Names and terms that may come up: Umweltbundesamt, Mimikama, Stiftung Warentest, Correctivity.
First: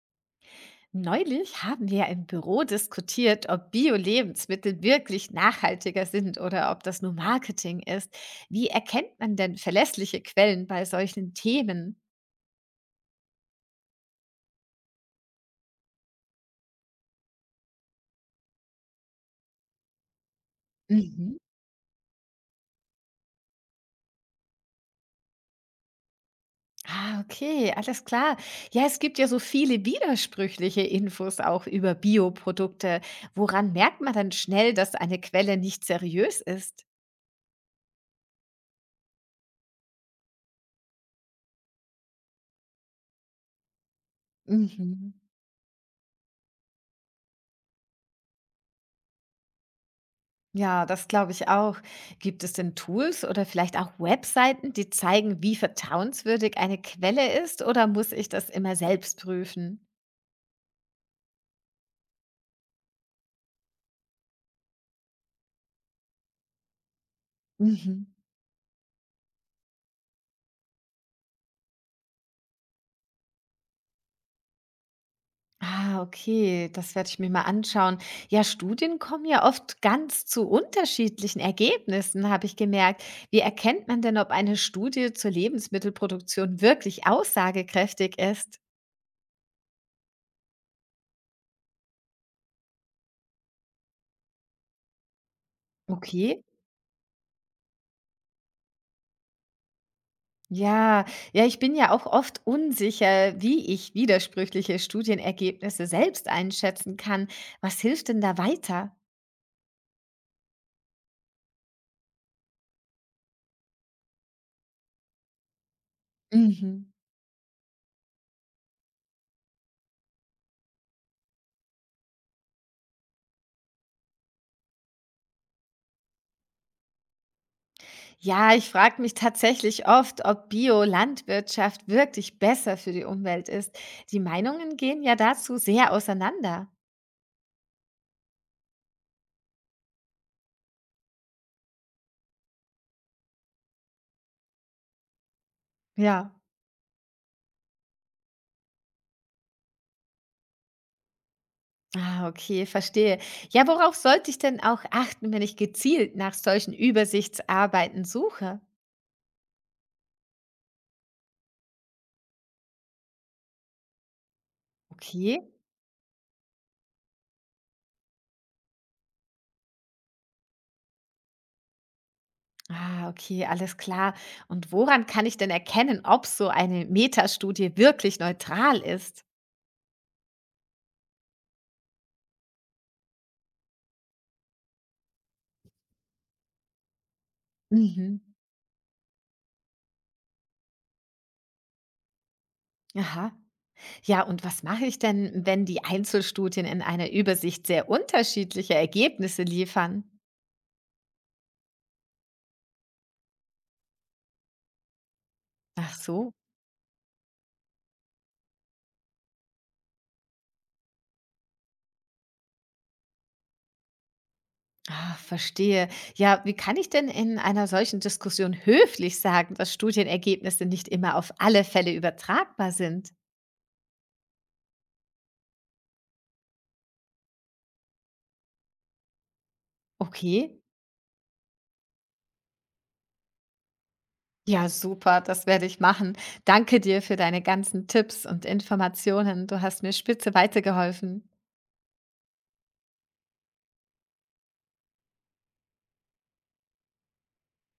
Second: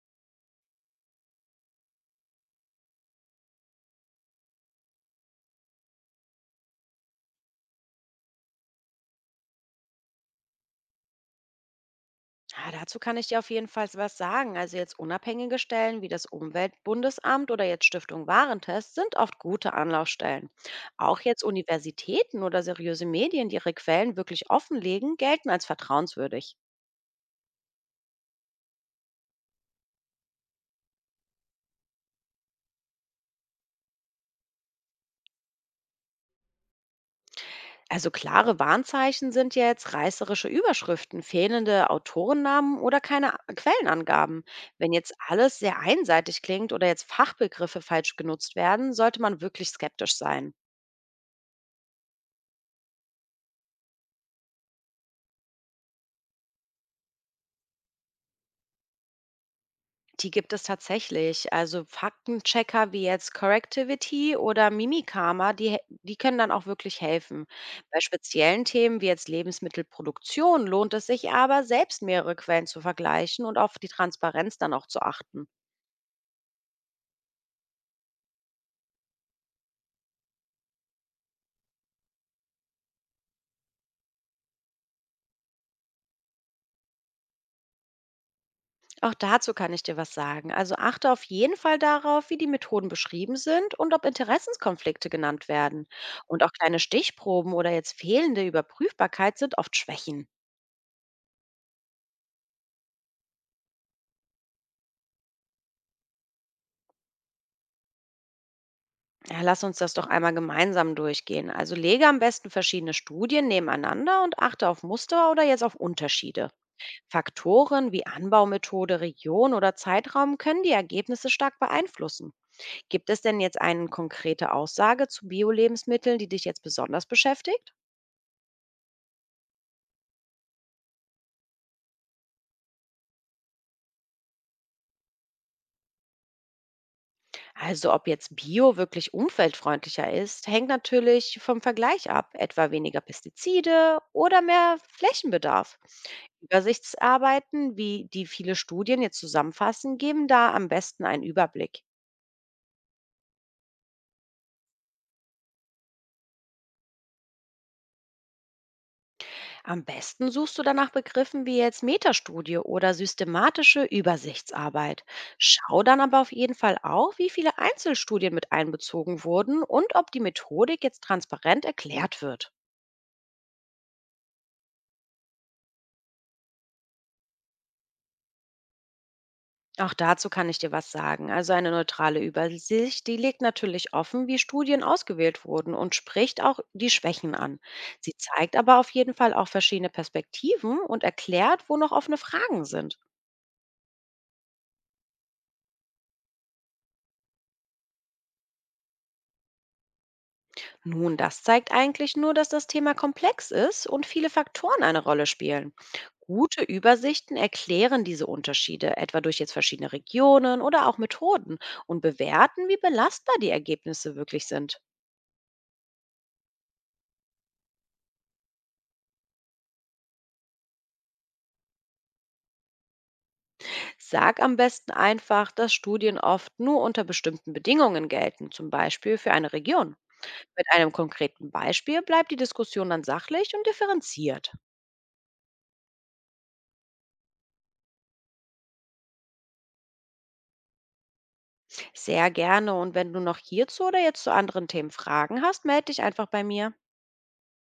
Neulich haben wir im Büro diskutiert, ob Bio-Lebensmittel wirklich nachhaltiger sind oder ob das nur Marketing ist. Wie erkennt man denn verlässliche Quellen bei solchen Themen? Ja, dazu kann ich dir auf jeden Fall was sagen. Also jetzt unabhängige Stellen wie das Umweltbundesamt oder jetzt Stiftung Warentest sind oft gute Anlaufstellen. Auch Mhm. jetzt Universitäten oder seriöse Medien, die ihre Quellen wirklich offenlegen, gelten als vertrauenswürdig. Ah, okay, alles klar. Ja, es gibt ja so viele widersprüchliche Infos auch über Bioprodukte. Woran merkt man dann schnell, dass eine Quelle nicht seriös ist? Also klare Warnzeichen sind jetzt reißerische Überschriften, fehlende Autorennamen oder keine Quellenangaben. Wenn jetzt Mhm. alles sehr einseitig klingt oder jetzt Fachbegriffe falsch genutzt werden, sollte man wirklich skeptisch sein. Ja, das glaube ich auch. Gibt es denn Tools oder vielleicht auch Webseiten, die zeigen, wie vertrauenswürdig eine Quelle ist oder muss ich das immer selbst prüfen? Die gibt es tatsächlich. Also Faktenchecker wie jetzt Correctivity oder Mimikama, die können dann auch wirklich helfen. Bei Mhm. speziellen Themen wie jetzt Lebensmittelproduktion lohnt es sich aber, selbst mehrere Quellen zu vergleichen und auf die Transparenz dann auch zu achten. Ah, okay, das werde ich mir mal anschauen. Ja, Studien kommen ja oft ganz zu unterschiedlichen Ergebnissen, habe ich gemerkt. Wie erkennt man denn, ob eine Studie zur Lebensmittelproduktion wirklich aussagekräftig ist? Auch dazu kann ich dir was sagen. Also achte auf jeden Fall darauf, wie die Methoden beschrieben sind und ob Interessenskonflikte genannt werden. Und Okay. auch kleine Stichproben oder jetzt fehlende Überprüfbarkeit sind oft Schwächen. Ja, ja, ich bin ja auch oft unsicher, wie ich widersprüchliche Studienergebnisse selbst einschätzen kann. Was hilft denn da weiter? Ja, lass uns das doch einmal gemeinsam durchgehen. Also lege am besten verschiedene Studien nebeneinander und achte auf Muster oder jetzt auf Unterschiede. Mhm. Faktoren wie Anbaumethode, Region oder Zeitraum können die Ergebnisse stark beeinflussen. Gibt es denn jetzt eine konkrete Aussage zu Bio-Lebensmitteln, die dich jetzt besonders beschäftigt? Ja, ich frage mich tatsächlich oft, ob Bio-Landwirtschaft wirklich besser für die Umwelt ist. Die Meinungen gehen ja dazu sehr auseinander. Also ob jetzt Bio wirklich umweltfreundlicher ist, hängt natürlich vom Vergleich ab, etwa weniger Pestizide oder mehr Flächenbedarf. Ja. Übersichtsarbeiten, wie die viele Studien jetzt zusammenfassen, geben da am besten einen Überblick. Ah, okay, verstehe. Ja, worauf sollte ich denn auch achten, wenn ich gezielt nach solchen Übersichtsarbeiten suche? Am besten suchst du danach Begriffen wie jetzt Metastudie oder systematische Übersichtsarbeit. Okay. Schau dann aber auf jeden Fall auch, wie viele Einzelstudien mit einbezogen wurden und ob die Methodik jetzt transparent erklärt wird. Ah, okay, alles klar. Und woran kann ich denn erkennen, ob so eine Metastudie wirklich neutral ist? Auch dazu kann ich dir was sagen. Also eine neutrale Übersicht, die legt natürlich offen, wie Studien ausgewählt wurden und spricht auch die Schwächen an. Sie Mhm. zeigt aber auf jeden Fall auch verschiedene Perspektiven und erklärt, wo noch offene Fragen sind. Aha. Ja, und was mache ich denn, wenn die Einzelstudien in einer Übersicht sehr unterschiedliche Ergebnisse liefern? Nun, das zeigt eigentlich nur, dass das Thema komplex ist und viele Faktoren eine Rolle spielen. Ach so. Gute Übersichten erklären diese Unterschiede, etwa durch jetzt verschiedene Regionen oder auch Methoden und bewerten, wie belastbar die Ergebnisse wirklich sind. Ah, verstehe. Ja, wie kann ich denn in einer solchen Diskussion höflich sagen, dass Studienergebnisse nicht immer auf alle Fälle übertragbar sind? Sag am besten einfach, dass Studien oft nur unter bestimmten Bedingungen gelten, zum Beispiel für eine Region. Okay. Mit einem konkreten Beispiel bleibt die Diskussion dann sachlich und differenziert. Ja, super, das werde ich machen. Danke dir für deine ganzen Tipps und Informationen. Du hast mir spitze weitergeholfen. Sehr gerne, und wenn du noch hierzu oder jetzt zu anderen Themen Fragen hast, melde dich einfach bei mir.